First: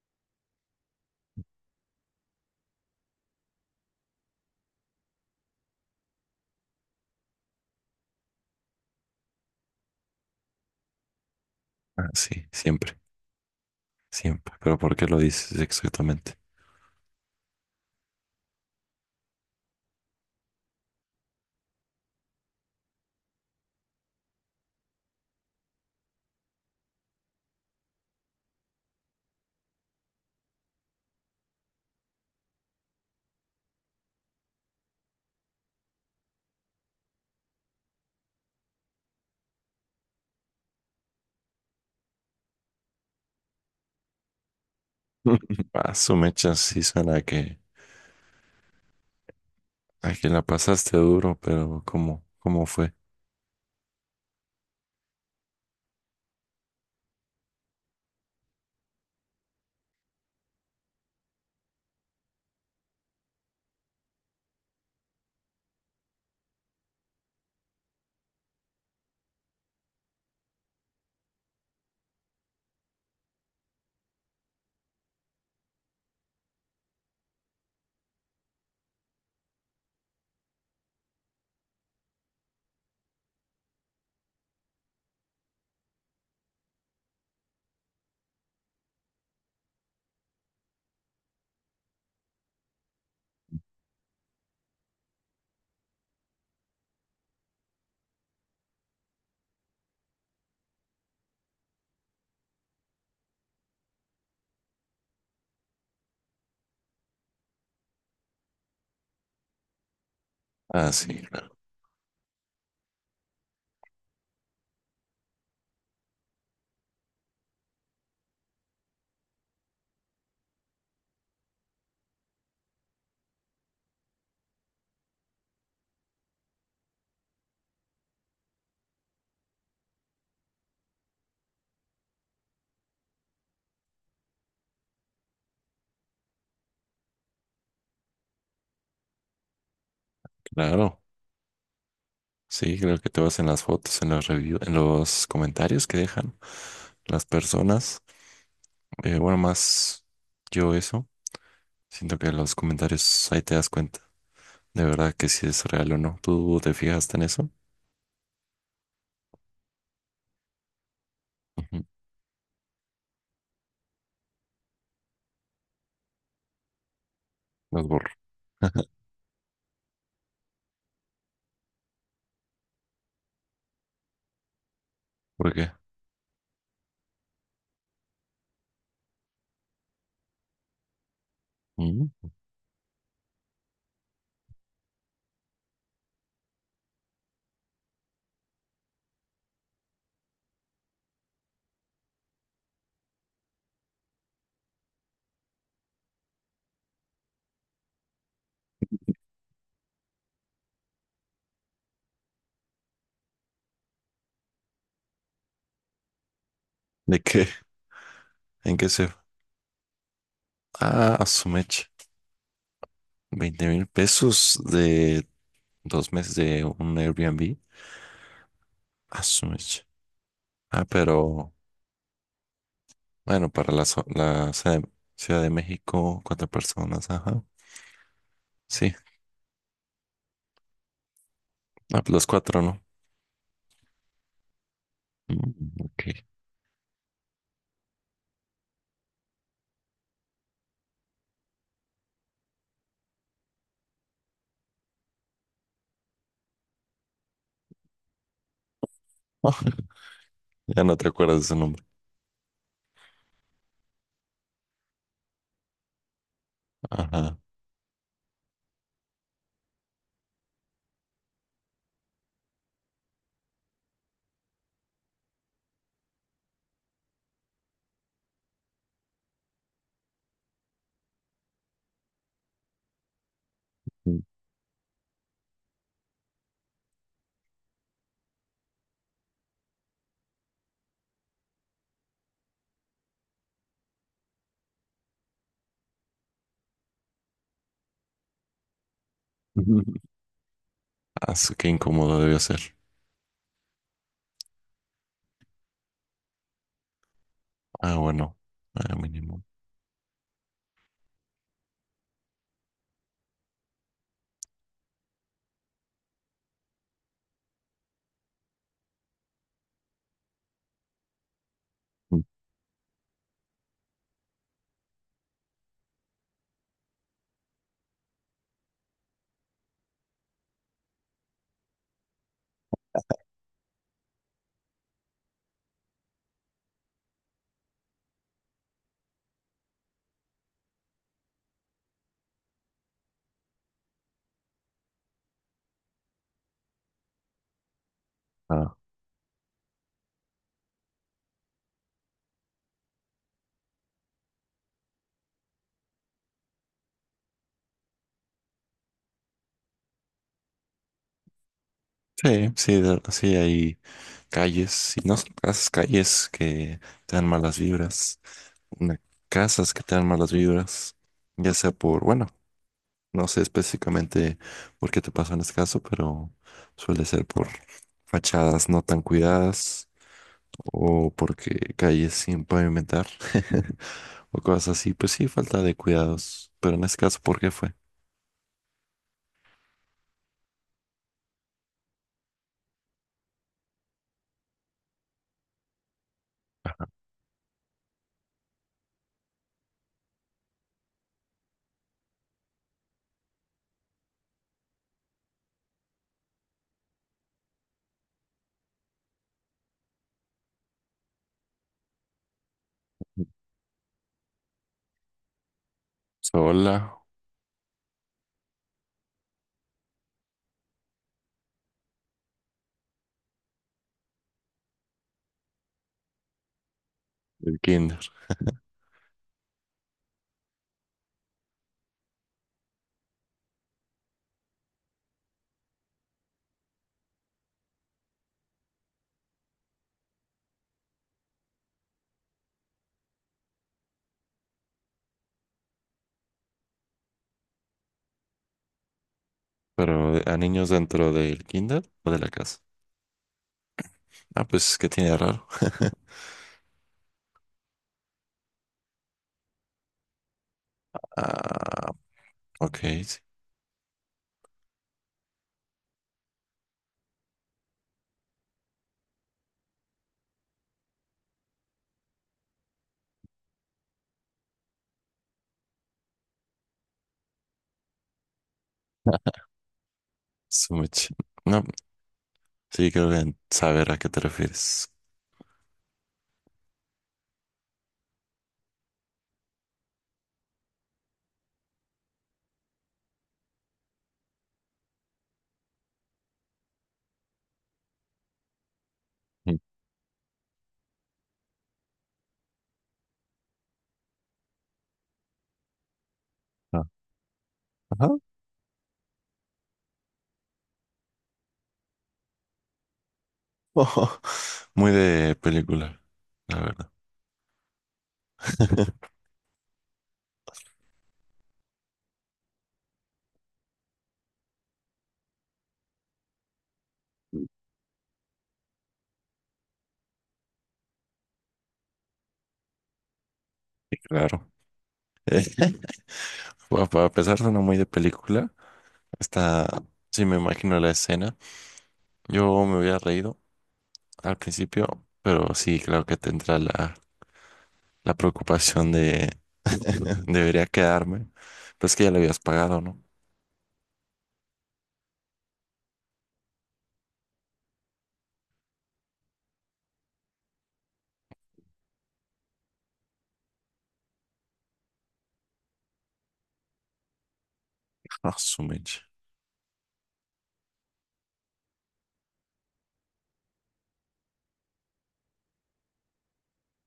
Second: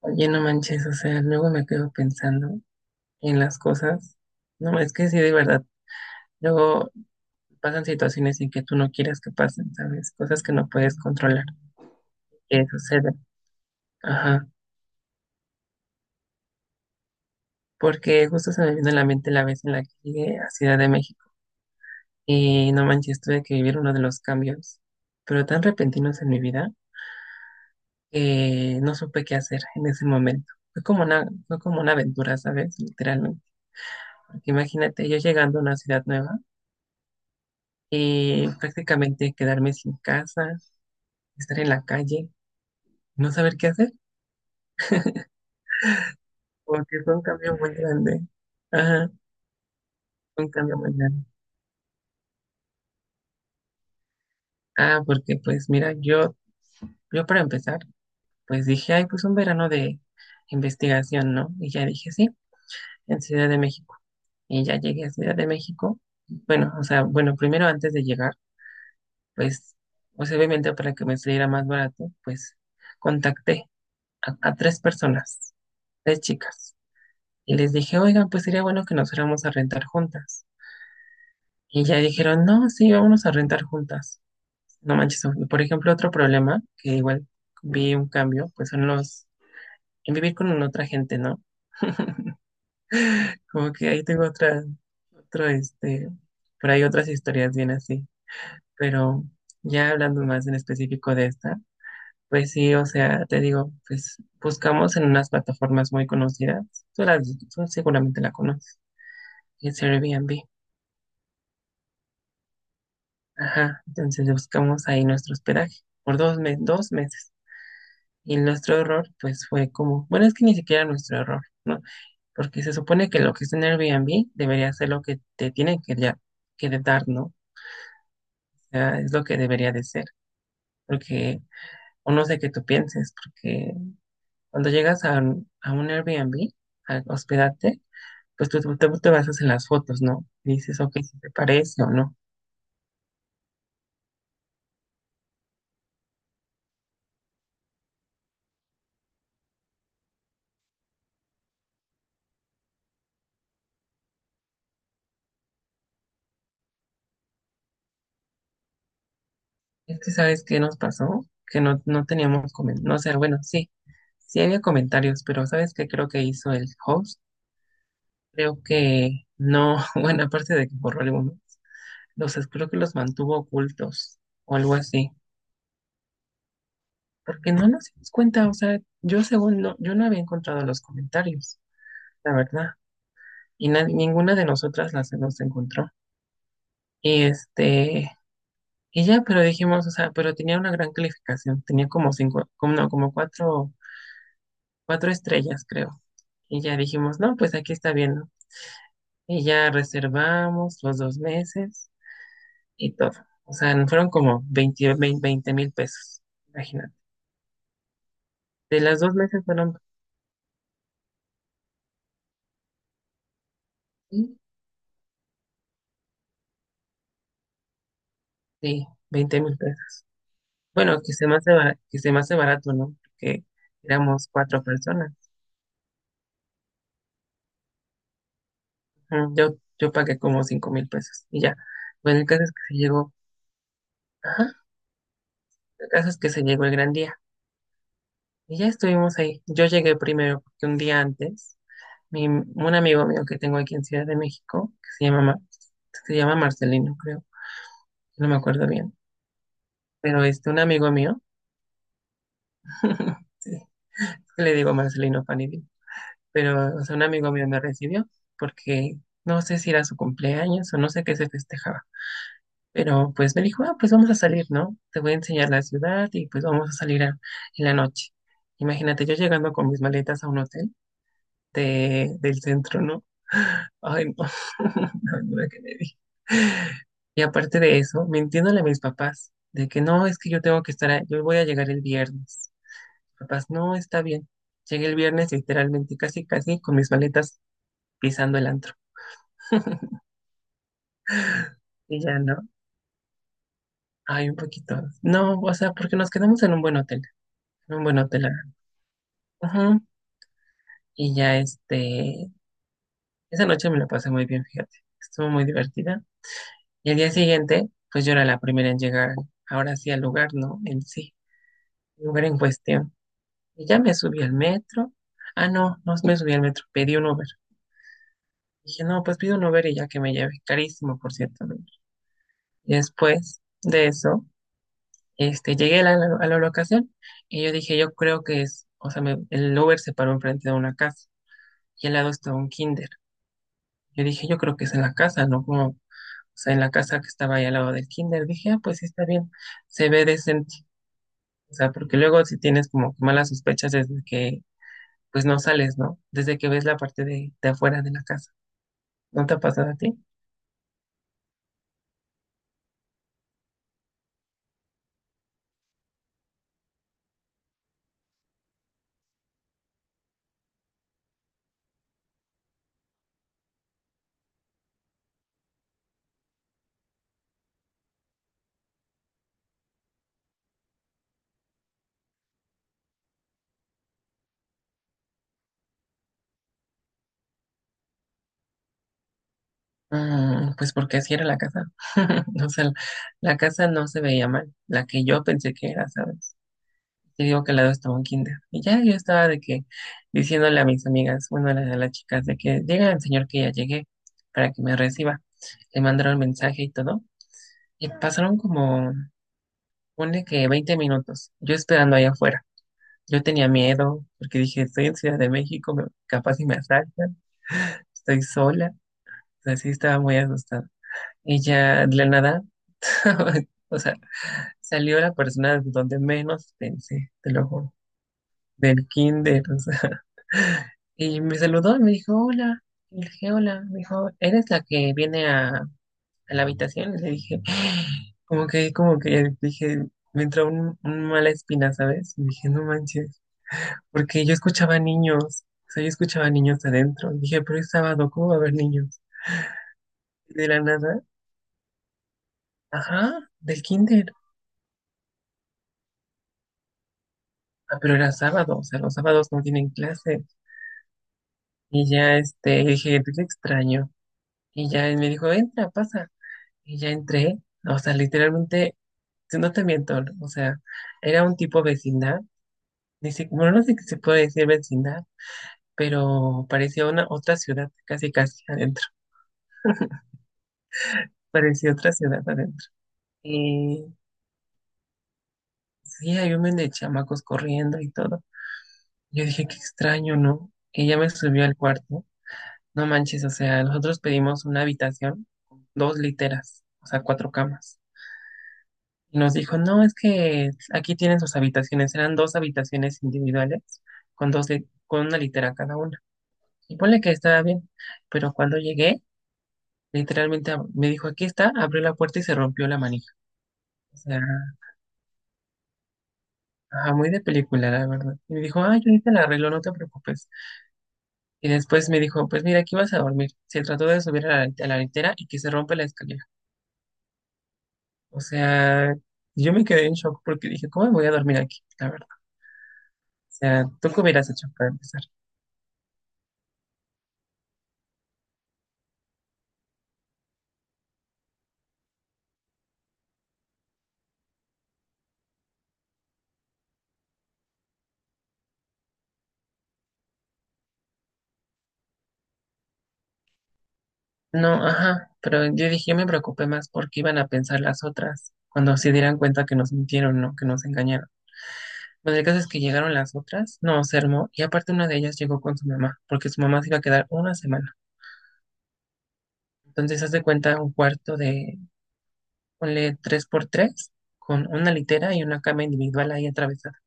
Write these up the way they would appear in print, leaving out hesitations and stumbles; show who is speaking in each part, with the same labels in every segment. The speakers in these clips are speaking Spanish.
Speaker 1: Oye, no manches, o sea, luego me quedo pensando en las cosas. No, es que sí, de verdad, luego pasan situaciones en que tú no quieras que pasen, ¿sabes? Cosas que no puedes controlar,
Speaker 2: Ah, sí,
Speaker 1: que
Speaker 2: siempre,
Speaker 1: suceden. Ajá,
Speaker 2: siempre. Pero ¿por qué lo dices exactamente?
Speaker 1: porque justo se me vino a la mente la vez en la que llegué a Ciudad de México y no manches, tuve que vivir uno de los cambios, pero tan repentinos en mi vida que no supe qué hacer en ese momento. Fue como una aventura, ¿sabes? Literalmente. Porque imagínate, yo llegando a una ciudad nueva, prácticamente quedarme sin casa, estar en la calle, no saber qué hacer,
Speaker 2: Ah, su mecha sí
Speaker 1: porque
Speaker 2: suena
Speaker 1: fue
Speaker 2: a
Speaker 1: un cambio
Speaker 2: que,
Speaker 1: muy grande. Ajá,
Speaker 2: a que la
Speaker 1: fue un cambio
Speaker 2: pasaste
Speaker 1: muy grande.
Speaker 2: duro, pero ¿cómo fue?
Speaker 1: Ah, porque pues mira, yo para empezar, pues dije, ay, pues un verano de investigación, ¿no? Y ya dije, sí, en Ciudad de México. Y ya llegué a Ciudad de México. Bueno, o sea, bueno, primero antes de llegar, pues, pues obviamente para que me saliera más barato, pues contacté a tres personas, tres chicas. Y les dije, oigan, pues sería bueno que nos fuéramos a rentar juntas. Y ya dijeron, no, sí, vámonos a rentar juntas. No manches, por ejemplo, otro problema que igual vi un cambio, pues son los, en vivir con otra gente, ¿no? Como que ahí tengo otra, otro, este, por ahí otras historias bien así. Pero ya hablando más en específico de esta, pues sí, o sea, te digo, pues buscamos en unas plataformas muy conocidas. Tú, las, tú seguramente la conoces, es Airbnb.
Speaker 2: Ah, sí, claro,
Speaker 1: Ajá, entonces buscamos ahí nuestro hospedaje por dos meses. Y nuestro error, pues fue como, bueno, es que ni siquiera nuestro error, ¿no? Porque se supone que lo que está en Airbnb debería ser lo que te tienen que, ya, que de dar, ¿no? O sea, es lo que debería de ser. Porque, o no sé qué tú pienses, porque cuando llegas a un Airbnb, a hospedarte, pues tú te basas en las fotos, ¿no? Y dices, ok,
Speaker 2: claro.
Speaker 1: si te parece o no.
Speaker 2: Sí, creo que te vas en las fotos, en los reviews, en los comentarios que dejan las personas. Bueno, más yo eso. Siento que los comentarios ahí te das cuenta de verdad que si es real o no. ¿Tú te fijaste en eso?
Speaker 1: Es que sabes qué nos pasó, que no,
Speaker 2: Ujú.
Speaker 1: no teníamos comentarios, no, o sea, bueno, sí, sí había comentarios, pero sabes qué creo que hizo el host,
Speaker 2: Los borro.
Speaker 1: creo que no, bueno, aparte de que borró algunos, creo que los mantuvo ocultos o algo así,
Speaker 2: ¿Por qué?
Speaker 1: porque no nos dimos cuenta, o sea, yo según no, yo no había encontrado los comentarios,
Speaker 2: Mm.
Speaker 1: la verdad, y ninguna de nosotras las los encontró, y este, y ya, pero dijimos, o sea, pero tenía una gran calificación, tenía como cinco, como, no, como cuatro, cuatro estrellas, creo. Y ya dijimos, no, pues aquí está bien, ¿no? Y ya reservamos los dos meses y todo. O sea, nos fueron como 20.000 pesos, imagínate.
Speaker 2: ¿De qué? ¿En
Speaker 1: De
Speaker 2: qué
Speaker 1: las
Speaker 2: se?
Speaker 1: dos meses fueron,
Speaker 2: Ah, su mecha. 20,000
Speaker 1: sí,
Speaker 2: pesos de dos meses de un Airbnb.
Speaker 1: sí,
Speaker 2: A
Speaker 1: 20
Speaker 2: su
Speaker 1: mil
Speaker 2: mecha.
Speaker 1: pesos.
Speaker 2: Ah,
Speaker 1: Bueno, que se me
Speaker 2: pero
Speaker 1: hace barato, que se me hace barato, ¿no? Porque
Speaker 2: bueno, para la, zo-
Speaker 1: éramos
Speaker 2: la
Speaker 1: cuatro personas.
Speaker 2: Ciudad de México, cuatro personas, ajá. Sí,
Speaker 1: Ujú. Yo pagué como 5.000 pesos y ya.
Speaker 2: ah, pues
Speaker 1: Bueno,
Speaker 2: los
Speaker 1: el caso es
Speaker 2: cuatro,
Speaker 1: que se
Speaker 2: ¿no?
Speaker 1: llegó, ajá,
Speaker 2: Mm,
Speaker 1: el
Speaker 2: ok.
Speaker 1: caso es que se llegó el gran día. Y ya estuvimos ahí. Yo llegué primero porque un día antes un amigo mío que tengo aquí en Ciudad de México, que se llama Marcelino, creo, no me acuerdo bien, pero este, un
Speaker 2: Ya
Speaker 1: amigo
Speaker 2: no te
Speaker 1: mío,
Speaker 2: acuerdas de su nombre.
Speaker 1: sí, le digo Marcelino Panini, pero o sea, un amigo
Speaker 2: Ajá.
Speaker 1: mío me recibió porque no sé si era su cumpleaños o no sé qué se festejaba, pero pues me dijo, ah, pues vamos a salir, ¿no? Te voy a enseñar la ciudad y pues vamos a salir en la noche. Imagínate yo llegando con mis maletas a un hotel del centro, ¿no? Ay,
Speaker 2: Mm.
Speaker 1: no, la verdura que me di. Y aparte de eso, mintiéndole a mis papás, de que no, es que yo tengo que estar, yo voy a llegar el viernes. Papás, no, está bien. Llegué el viernes literalmente casi, casi con mis maletas pisando el antro.
Speaker 2: Ah, qué
Speaker 1: Y
Speaker 2: incómodo
Speaker 1: ya no,
Speaker 2: debió ser.
Speaker 1: ay, un poquito. No, o sea, porque nos quedamos en un buen hotel, en un
Speaker 2: Ah,
Speaker 1: buen hotel.
Speaker 2: bueno, mínimo.
Speaker 1: Ajá. Y ya este, esa noche me la pasé muy bien, fíjate. Estuvo muy divertida. Y el día siguiente, pues yo era la primera en llegar, ahora sí al lugar, ¿no? En sí,
Speaker 2: Mm.
Speaker 1: lugar en cuestión. Y ya me subí al metro. Ah, no, no me subí al metro, pedí un Uber. Dije, no, pues pido un Uber y ya que me lleve. Carísimo, por cierto, el Uber. Y después de eso, este, llegué a la, locación y yo dije, yo creo que es, o sea, el Uber se paró enfrente de una casa y al lado estaba un kinder. Yo dije, yo creo que es en la casa, ¿no? Como, o sea, en la casa que estaba ahí al lado del kinder. Dije, ah,
Speaker 2: Ah,
Speaker 1: pues sí está bien, se ve decente. O sea, porque luego si tienes como malas sospechas desde que pues no sales, ¿no? Desde que ves la parte de afuera de la casa. ¿No te ha pasado a ti?
Speaker 2: sí, sí, sí hay calles, y no son casas, calles que te dan malas vibras. una- Casas que te dan malas vibras, ya sea por, bueno, no sé específicamente por qué te pasó en este caso, pero suele ser por fachadas no tan cuidadas o porque calles sin pavimentar o cosas así. Pues sí, falta de cuidados, pero en este caso, ¿por qué fue?
Speaker 1: Pues porque así era la casa. O sea, la casa no se veía mal, la que yo pensé que era, ¿sabes? Te digo que al lado estaba un kinder. Y ya yo estaba de que diciéndole a mis amigas, bueno, a las chicas, de que llega el señor que ya llegué para que me reciba. Le mandaron mensaje y todo. Y pasaron como, pone que 20 minutos, yo esperando ahí afuera. Yo tenía miedo porque dije, estoy en Ciudad de México, capaz si me
Speaker 2: Sola,
Speaker 1: asaltan. Estoy sola. Así estaba muy asustada. Y ya de la nada, o sea, salió la persona donde menos pensé, te lo
Speaker 2: el
Speaker 1: juro,
Speaker 2: kinder,
Speaker 1: del kinder, o sea. Y me saludó y me dijo, hola. Y le dije, hola. Me dijo, ¿eres la que viene a la habitación? Y le dije, como que, dije, me entró un mala espina, ¿sabes? Y dije, no manches, porque yo escuchaba niños, o sea, yo escuchaba niños adentro. Y dije, pero es sábado, ¿cómo va a haber niños?
Speaker 2: pero
Speaker 1: Y
Speaker 2: a
Speaker 1: de la
Speaker 2: niños
Speaker 1: nada.
Speaker 2: dentro del kinder o de la casa.
Speaker 1: Ajá, del kinder.
Speaker 2: Ah, pues, ¿qué tiene de raro?
Speaker 1: Ah, pero era sábado, o sea, los sábados no tienen clase.
Speaker 2: Ah,
Speaker 1: Y ya, este, le
Speaker 2: ok,
Speaker 1: dije,
Speaker 2: sí.
Speaker 1: te extraño. Y ya él me dijo, entra, pasa. Y ya entré. O sea, literalmente, si no te miento, o sea, era un tipo vecindad. Ni si- bueno, no sé si se puede decir vecindad, pero parecía una otra ciudad, casi casi adentro.
Speaker 2: Su mecha- No,
Speaker 1: Parecía otra ciudad adentro.
Speaker 2: sí, creo que
Speaker 1: Y
Speaker 2: saber a qué te refieres.
Speaker 1: sí, hay un men de chamacos corriendo y todo. Yo dije, qué extraño, ¿no? Y ya me subió al cuarto. No manches, o sea, nosotros pedimos una habitación con dos literas, o sea, cuatro camas. Y nos dijo, no, es que aquí tienen sus habitaciones. Eran dos habitaciones individuales con con una litera cada una. Y
Speaker 2: Mm.
Speaker 1: ponle que estaba bien,
Speaker 2: Ajá.
Speaker 1: pero cuando llegué, literalmente me dijo, aquí está, abrió la puerta y se rompió la manija. O
Speaker 2: Ojo.
Speaker 1: sea,
Speaker 2: Muy de película, la verdad.
Speaker 1: ajá, muy de película, la verdad. Y me dijo, ay, yo ahorita la arreglo, no te preocupes. Y después me dijo, pues mira, aquí vas a dormir. Se trató de subir a la, litera y que se rompe la escalera. O sea, yo me quedé en shock porque dije, ¿cómo me voy a dormir aquí? La verdad. O sea, ¿tú
Speaker 2: Sí,
Speaker 1: qué hubieras hecho
Speaker 2: claro.
Speaker 1: para empezar?
Speaker 2: Eh, bueno, para pesar suena muy de película. Está, sí me imagino la escena. Yo me había reído al principio, pero sí claro que tendrá la preocupación de debería quedarme. Pero es que ya le habías pagado, ¿no?
Speaker 1: No, ajá, pero yo dije, yo me preocupé más porque iban a pensar las otras cuando se dieran cuenta que nos mintieron, ¿no? Que nos engañaron. Bueno, el caso es que llegaron las otras, no, se armó, y aparte una de ellas llegó con su mamá, porque su mamá se iba a quedar una semana.
Speaker 2: Ah, su mecha.
Speaker 1: Entonces, haz de cuenta un cuarto de, ponle tres por tres con una litera y una cama individual ahí atravesada.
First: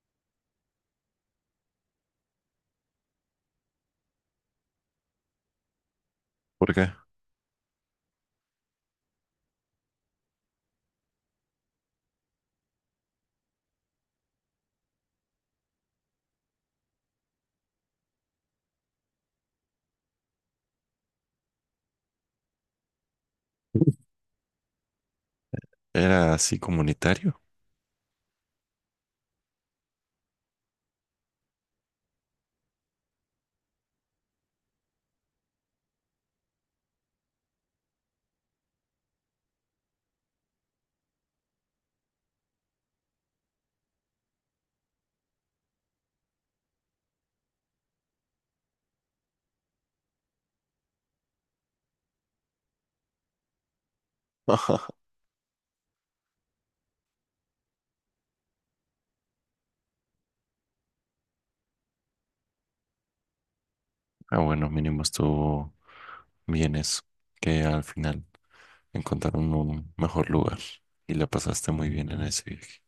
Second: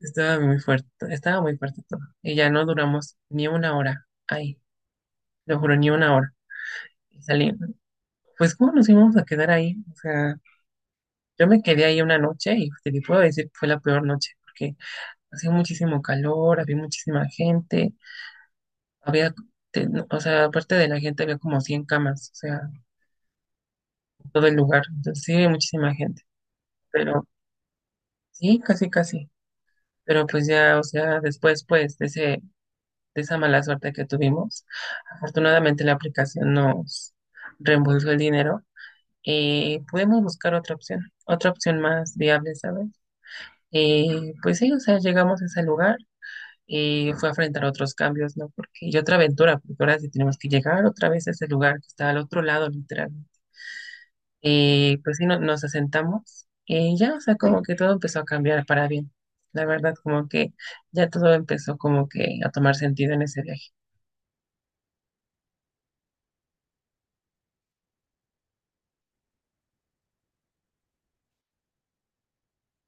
Speaker 1: Estaba muy fuerte todo. Y ya no duramos ni una hora ahí, lo juro, ni una hora.
Speaker 2: ¿Por qué?
Speaker 1: Y saliendo. Pues, ¿cómo nos íbamos a quedar ahí? O sea, yo me quedé ahí una noche y te le puedo decir que fue la peor noche, porque hacía muchísimo calor, había muchísima gente, había, no, o sea, aparte de la gente había como 100 camas, o sea, en todo el lugar. Entonces, sí, había muchísima gente,
Speaker 2: ¿Era así
Speaker 1: pero
Speaker 2: comunitario?
Speaker 1: sí, casi, casi. Pero pues ya, o sea, después, pues, de esa mala suerte que tuvimos. Afortunadamente la aplicación nos reembolsó el dinero y pudimos buscar otra opción más viable, ¿sabes? Y pues sí, o sea, llegamos a ese lugar y fue a enfrentar otros cambios, ¿no? Porque, y otra aventura, porque ahora sí tenemos que llegar otra vez a ese lugar que está al otro lado, literalmente. Y pues sí, nos asentamos y ya, o sea, como que todo empezó a cambiar para bien. La verdad, como que ya todo empezó como que a tomar sentido en ese viaje.
Speaker 2: Ah, bueno, mínimo estuvo bien eso, que al final. Encontrar un mejor lugar. Y la pasaste muy bien en ese viaje.